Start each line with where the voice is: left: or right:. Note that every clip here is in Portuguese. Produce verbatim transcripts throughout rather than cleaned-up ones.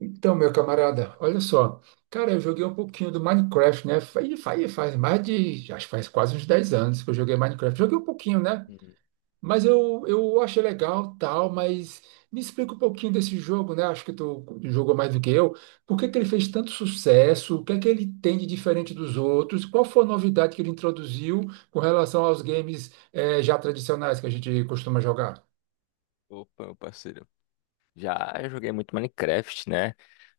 right: Então, meu camarada, olha só. Cara, eu joguei um pouquinho do Minecraft, né? Faz, faz, faz mais de. Acho que faz quase uns dez anos que eu joguei Minecraft. Joguei um pouquinho, né?
left: Hum.
right: Mas eu, eu achei legal, tal, mas me explica um pouquinho desse jogo, né? Acho que tu jogou mais do que eu. Por que que ele fez tanto sucesso? O que é que ele tem de diferente dos outros? Qual foi a novidade que ele introduziu com relação aos games, eh, já tradicionais que a gente costuma jogar?
left: Opa, meu parceiro. Já eu joguei muito Minecraft, né?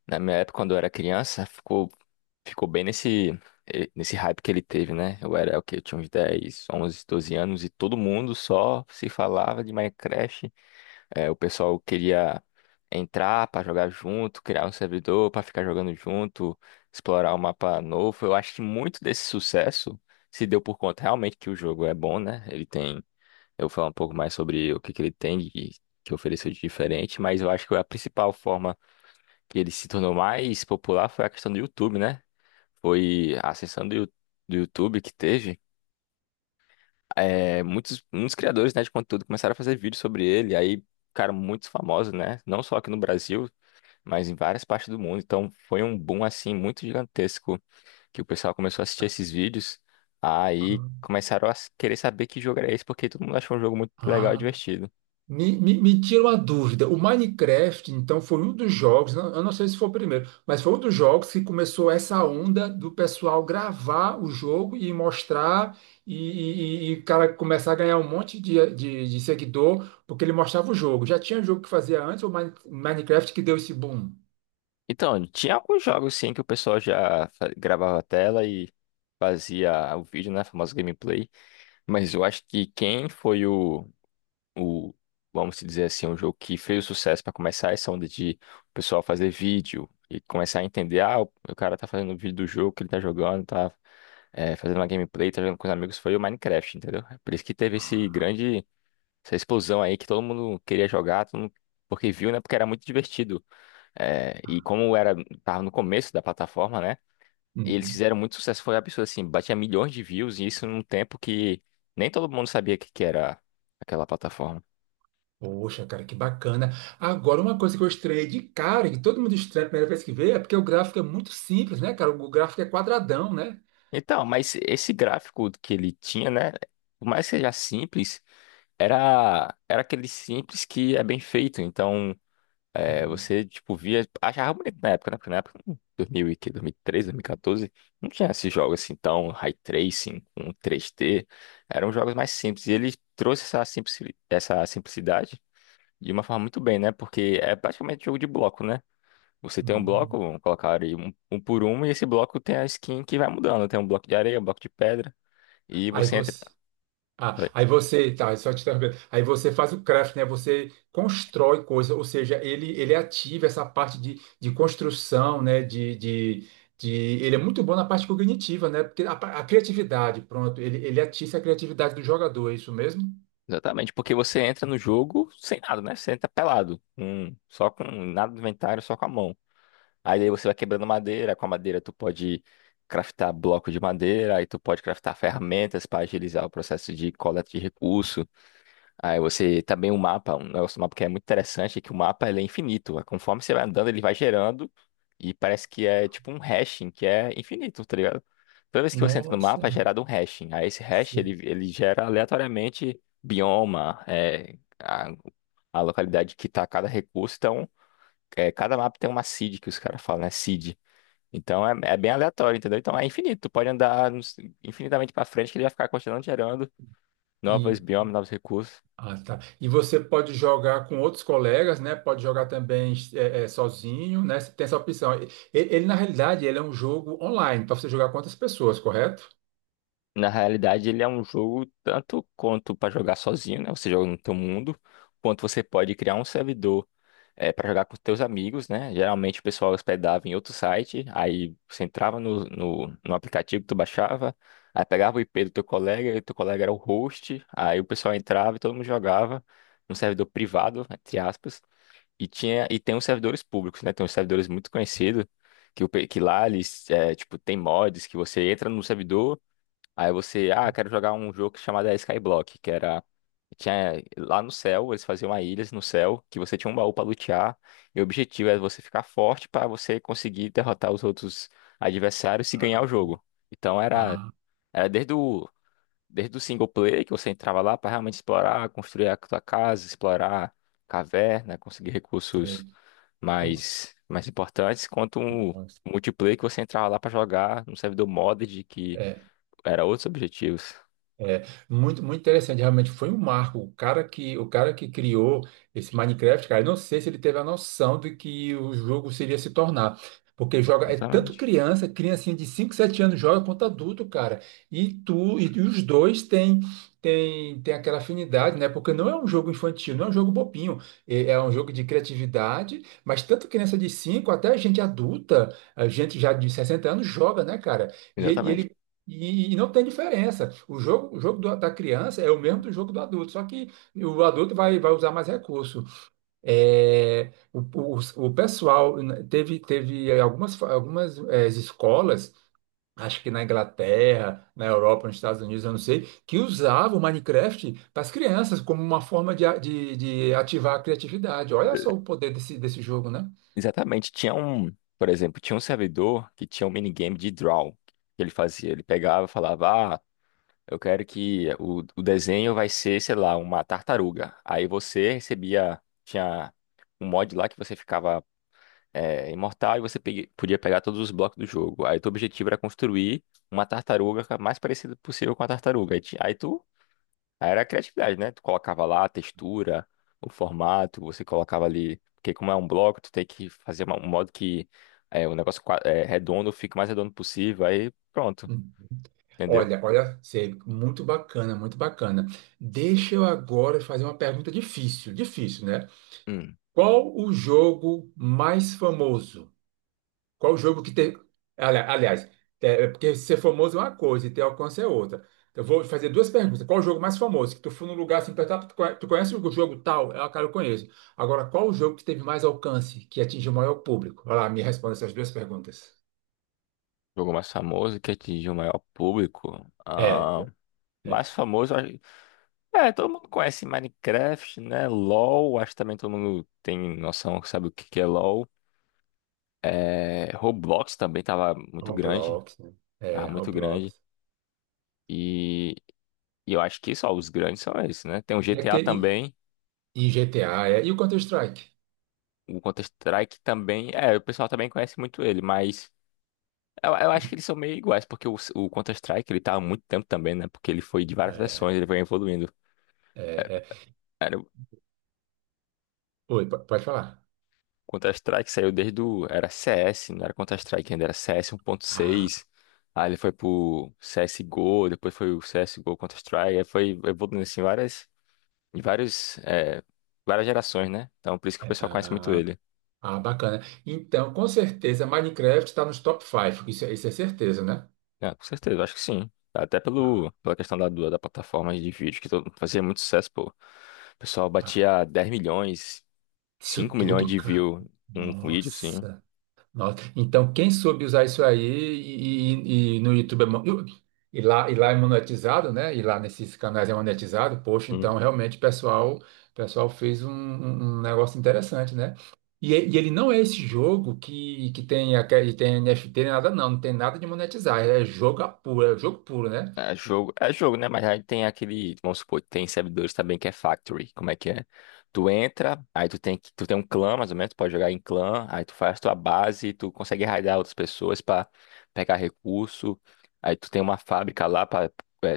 left: Na minha época, quando eu era criança, ficou, ficou bem nesse, eh, nesse hype que ele teve, né? Eu era o quê? Eu tinha uns dez onze, doze anos e todo mundo só se falava de Minecraft. Eh, o pessoal queria entrar pra jogar junto, criar um servidor pra ficar jogando junto, explorar o mapa novo. Eu acho que muito desse sucesso se deu por conta realmente que o jogo é bom, né? Ele tem. Eu vou falar um pouco mais sobre o que que ele tem e que ofereceu de diferente, mas eu acho que a principal forma que ele se tornou mais popular foi a questão do YouTube, né? Foi a ascensão do, Yu- do YouTube que teve. É, muitos, muitos criadores, né, de conteúdo começaram a fazer vídeos sobre ele, aí ficaram muito famosos, né? Não só aqui no Brasil, mas em várias partes do mundo. Então foi um boom, assim, muito gigantesco que o pessoal começou a assistir esses vídeos. Aí começaram a querer saber que jogo era esse, porque todo mundo achou um jogo muito legal e
right: Ah,
left: divertido.
right: Me, me, me tira uma dúvida. O Minecraft, então, foi um dos jogos, não- eu não sei se foi o primeiro, mas foi um dos jogos que começou essa onda do pessoal gravar o jogo e mostrar, e, e- e e o cara começar a ganhar um monte de, de, de seguidor, porque ele mostrava o jogo. Já tinha jogo que fazia antes, o Mine- Minecraft que deu esse boom.
left: Então, tinha alguns jogos sim que o pessoal já fa- gravava a tela e fazia o vídeo, né? A famosa gameplay. Mas eu acho que quem foi o, o vamos dizer assim, um jogo que fez o sucesso para começar essa onda de o pessoal fazer vídeo e começar a entender, ah, o, o cara tá fazendo um vídeo do jogo que ele tá jogando, tá eh, fazendo uma gameplay, tá jogando com os amigos, foi o Minecraft, entendeu? É. Por isso que teve esse grande, essa explosão aí que todo mundo queria jogar, todo mundo, porque viu, né? Porque era muito divertido. É, e como era, tava no começo da plataforma, né? Eles
right: Uhum.
left: fizeram muito sucesso, foi um absurdo, assim, batia milhões de views, e isso num tempo que nem todo mundo sabia o que que era aquela plataforma.
right: Poxa, cara, que bacana. Agora, uma coisa que eu estranhei de cara, que todo mundo estranha a primeira vez que vê, é porque o gráfico é muito simples, né, cara? O gráfico é quadradão, né?
left: Então, mas esse gráfico que ele tinha, né? Por mais que seja simples, era, era aquele simples que é bem feito. Então, é,
right: Uhum.
left: você, tipo, via, achava bonito na época, né? Porque na época, hum, dois mil e quê? dois mil e treze, dois mil e quatorze, não tinha esses jogos assim tão high tracing, com três D. Eram jogos mais simples. E ele trouxe essa simplici- essa simplicidade de uma forma muito bem, né? Porque é praticamente jogo de bloco, né? Você tem um
right: Uhum.
left: bloco, vamos colocar aí um, um por um, e esse bloco tem a skin que vai mudando. Tem um bloco de areia, um bloco de pedra. E
right: Aí
left: você entra.
right: você. Ah,
left: Oi.
right: aí você, tá, só te interrompendo. Aí você faz o craft, né? Você constrói coisa, ou seja, ele ele ativa essa parte de, de construção, né? De, de, de, ele é muito bom na parte cognitiva, né? Porque a, pa- a criatividade, pronto, ele, ele atiça a criatividade do jogador, é isso mesmo?
left: Exatamente, porque você entra no jogo sem nada, né? Você entra pelado, com- só com nada do inventário, só com a mão. Aí daí você vai quebrando madeira, com a madeira tu pode craftar bloco de madeira, aí tu pode craftar ferramentas para agilizar o processo de coleta de recurso. Aí você também o mapa, um negócio do mapa que é muito interessante é que o mapa ele é infinito. Conforme você vai andando, ele vai gerando e parece que é tipo um hashing que é infinito, tá ligado? Toda vez que você entra no mapa é
right: Nossa,
left: gerado um hashing. Aí esse hash ele,
right: sim.
left: ele gera aleatoriamente bioma, é, a, a localidade que tá cada recurso, então é, cada mapa tem uma seed que os caras falam, né? Seed. Então é, é bem aleatório, entendeu? Então é infinito. Tu pode andar nos- infinitamente pra frente que ele vai ficar continuando gerando novos biomas, novos recursos.
right: Ah, tá. E você pode jogar com outros colegas, né? Pode jogar também eh, eh, sozinho, né? Você tem essa opção. E- Ele, na realidade, ele é um jogo online para você jogar com outras pessoas, correto?
left: Na realidade, ele é um jogo tanto quanto pra jogar sozinho, né? Você joga no teu mundo, quanto você pode criar um servidor é, para jogar com os teus amigos, né? Geralmente o pessoal hospedava em outro site, aí você entrava no, no, no aplicativo que tu baixava, aí pegava o I P do teu colega, e teu colega era o host, aí o pessoal entrava e todo mundo jogava num servidor privado, entre aspas. E tinha e tem uns servidores públicos, né? Tem uns servidores muito conhecidos que, o pe- que lá eles é, tipo tem mods que você entra no servidor, aí você, ah, quero jogar um jogo chamado Skyblock, que era tinha lá no céu, eles faziam uma ilhas no céu que você tinha um baú para lutear, e o objetivo é você ficar forte para você conseguir derrotar os outros adversários e
right: Ah,
left: ganhar o jogo. Então era
right: ah,
left: era desde o desde o single player que você entrava lá para realmente explorar, construir a sua casa, explorar caverna, conseguir recursos
right: sei. Pô,
left: mais, mais importantes, quanto um
right: nossa.
left: multiplayer que você entrava lá pra jogar num servidor modded que
right: É,
left: era outros objetivos.
right: é, muito, muito interessante, realmente foi um marco. O cara que, o cara que criou esse Minecraft, cara, eu não sei se ele teve a noção de que o jogo seria se tornar. Porque joga, é tanto
left: Exatamente.
right: criança, criancinha de cinco sete anos joga quanto adulto, cara. E tu, e, e os dois têm tem, tem aquela afinidade, né? Porque não é um jogo infantil, não é um jogo bobinho. É, é um jogo de criatividade, mas tanto criança de cinco até gente adulta, a gente já de sessenta anos joga, né, cara? E,
left: Exatamente.
right: ele e, e não tem diferença. O jogo, o jogo do- da criança é o mesmo do jogo do adulto, só que o adulto vai, vai usar mais recurso. É, o, o, o pessoal né, teve, teve algumas, fa- algumas eh, escolas, acho que na Inglaterra, na Europa, nos Estados Unidos, eu não sei, que usavam o Minecraft para as crianças como uma forma de, a- de, de ativar a criatividade. Olha só o poder desse, desse jogo, né?
left: Exatamente. Tinha um, por exemplo, tinha um servidor que tinha um minigame de draw que ele fazia. Ele pegava e falava, ah, eu quero que o, o desenho vai ser, sei lá, uma tartaruga. Aí você recebia, tinha um mod lá que você ficava é, imortal e você pegue- podia pegar todos os blocos do jogo. Aí teu objetivo era construir uma tartaruga ca- mais parecida possível com a tartaruga. Aí, ti- aí tu. Aí era a criatividade, né? Tu colocava lá a textura, o formato, você colocava ali. Porque como é um bloco, tu tem que fazer uma- um modo que é, o negócio qua- é, redondo fique o mais redondo possível. Aí pronto, entendeu?
right: Olha, olha, Sê, muito bacana, muito bacana. Deixa eu agora fazer uma pergunta difícil, difícil, né?
left: Hum.
right: Qual o jogo mais famoso? Qual o jogo que tem. ali- Aliás, é, é, porque ser famoso é uma coisa e ter alcance é outra. Eu vou fazer duas perguntas. Qual o jogo mais famoso? Que tu foi num lugar assim, perguntar, tu conhe- tu conhece o jogo tal? É, ah, cara, eu conheço. Agora, qual o jogo que teve mais alcance, que atingiu o maior público? Vai lá, me responda essas duas perguntas.
left: Jogo mais famoso que atingiu o maior público.
right: É,
left: Ah,
right: é
left: mais famoso. É, todo mundo conhece Minecraft, né? LoL, acho que também todo mundo tem noção, sabe o que que é LoL. É, Roblox também tava muito grande,
right: Roblox, né? É,
left: tava muito grande.
right: Roblox.
left: E, e eu acho que só os grandes são esses, né? Tem o
right: E
left: G T A
right: aquele.
left: também,
right: E G T A, é. E o Counter-Strike?
left: o Counter-Strike também. É, o pessoal também conhece muito ele, mas eu, eu acho que eles são meio iguais, porque o, o Counter-Strike ele tá há muito tempo também, né? Porque ele foi de várias
right: É,
left: versões, ele foi evoluindo.
right: é, é. Oi, po- pode falar.
left: Counter-Strike saiu desde o. Era C S, não era Counter-Strike ainda, era C S
right: Ah,
left: um ponto seis. Aí ele foi pro C S G O, depois foi o C S G O Counter-Strike, aí foi evoluindo assim várias, em vários, é, várias gerações, né? Então por isso que o pessoal conhece muito
right: ah,
left: ele.
right: ah, bacana. Então, com certeza, Minecraft está nos top cinco. Isso, é- isso é certeza, né?
left: Ah, com certeza, acho que sim. Até
right: Ah,
left: pelo, pela questão da, do- da plataforma de vídeo, que todo- fazia muito sucesso, pô. O pessoal
right: ah.
left: batia dez milhões,
right: Isso
left: cinco milhões
right: tudo,
left: de
right: cara.
left: view em um vídeo, assim.
right: Nossa. Nossa. Então, quem soube usar isso aí e, e- e no YouTube é, mo- e lá, e lá é monetizado, né? E lá nesses canais é monetizado, poxa, então realmente o pessoal, o pessoal fez um, um- um negócio interessante, né? E, e ele não é esse jogo que, que tem, aquele- tem N F T, nem nada, não, não tem nada de monetizar, é jogo a puro, é jogo puro, né?
left: É jogo, é jogo, né? Mas aí tem aquele, vamos supor, tem servidores também que é factory. Como é que é? Tu entra, aí tu tem que, tu tem um clã, mais ou menos, tu pode jogar em clã, aí tu faz tua base, tu consegue raidar outras pessoas pra pegar recurso. Aí tu tem uma fábrica lá para,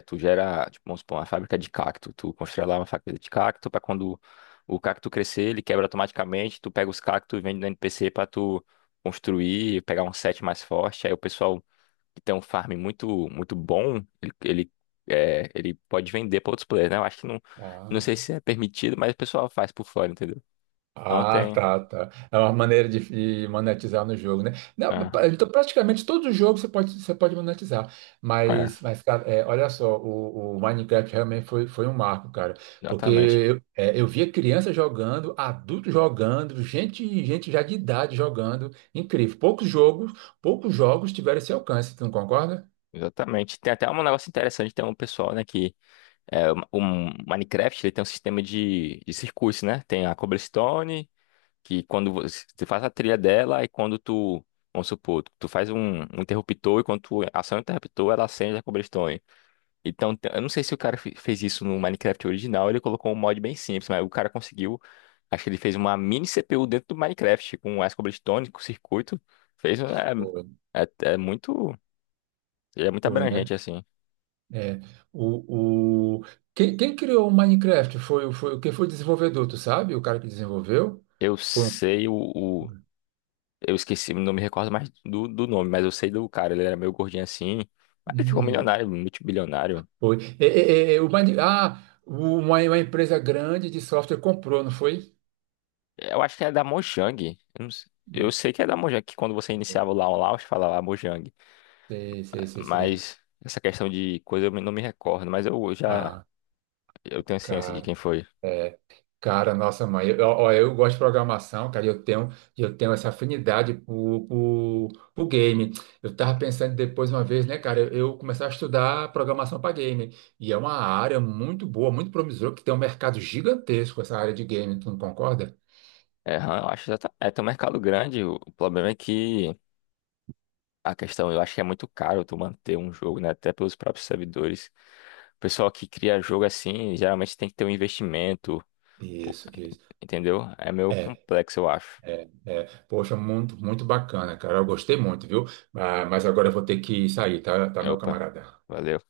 left: tu gera, tipo, vamos supor, uma fábrica de cacto. Tu constrói lá uma fábrica de cacto pra quando o cacto crescer, ele quebra automaticamente, tu pega os cactos e vende no N P C pra tu construir, pegar um set mais forte. Aí o pessoal que tem um farm muito muito bom, ele, ele, é, ele pode vender para outros players, né? Eu acho que não, não sei
right: Ah.
left: se é permitido, mas o pessoal faz por fora, entendeu? Então
right: Ah,
left: tem.
right: tá, tá. É uma maneira de, de monetizar no jogo, né? Não,
left: Ah,
right: pra- então, praticamente todo jogo você pode, você pode monetizar.
left: é,
right: Mas, mas cara, é, olha só, o, o Minecraft realmente foi, foi um marco, cara. Porque
left: exatamente.
right: eu, é, eu via criança jogando, adulto jogando, gente, gente já de idade jogando. Incrível. Poucos jogos, poucos jogos tiveram esse alcance, tu não concorda?
left: Exatamente. Tem até um negócio interessante, tem um pessoal, né, que é, o o Minecraft, ele tem um sistema de, de circuitos, né? Tem a cobblestone, que quando você, você faz a trilha dela e quando tu, vamos supor, tu faz um, um interruptor e quando tu aciona o interruptor, ela acende a cobblestone. Então, te- eu não sei se o cara fe- fez isso no Minecraft original, ele colocou um mod bem simples, mas o cara conseguiu. Acho que ele fez uma mini C P U dentro do Minecraft, com as cobblestone, com circuito. Fez. um-
right: Foi.
left: É, é, é muito. Ele é muito
right: Foi, né?
left: abrangente, assim.
right: É, o, o... Quem, quem criou o Minecraft foi, foi quem foi o desenvolvedor, tu sabe? O cara que desenvolveu?
left: Eu
right: Foi um.
left: sei o. o- eu esqueci, não me recordo mais do, do nome, mas eu sei do cara. Ele era meio gordinho assim. Mas ele ficou
right: Hum,
left: milionário, multibilionário.
right: foi. É, é, é, é, o Mine... Ah, o- uma, uma empresa grande de software comprou, não foi?
left: Eu acho que é da Mojang. Eu, não sei- Eu
right: Hum,
left: sei que é da Mojang, que quando você iniciava lá o Launch, falava Mojang.
right: Sei, sei, sei, sei.
left: Mas essa questão de coisa eu não me recordo, mas eu já
right: Ah,
left: eu tenho ciência de
right: cara.
left: quem foi.
right: É. Cara, nossa mãe, eu, ó, eu gosto de programação, cara, e eu tenho, e eu tenho essa afinidade por, por, por game. Eu tava pensando depois uma vez, né, cara, eu, eu começar a estudar programação para game. E é uma área muito boa, muito promissora, que tem um mercado gigantesco essa área de game, tu não concorda?
left: É, eu acho que já tá, é, tem um mercado grande. O, o problema é que a questão, eu acho que é muito caro tu manter um jogo, né? Até pelos próprios servidores. O pessoal que cria jogo assim, geralmente tem que ter um investimento, pô,
right: Isso, isso.
left: entendeu? É meio
right: É,
left: complexo, eu acho.
right: é, é. Poxa, muito, muito bacana, cara. Eu gostei muito, viu? Ah, mas agora eu vou ter que sair, tá, tá, meu
left: Opa,
right: camarada?
left: valeu.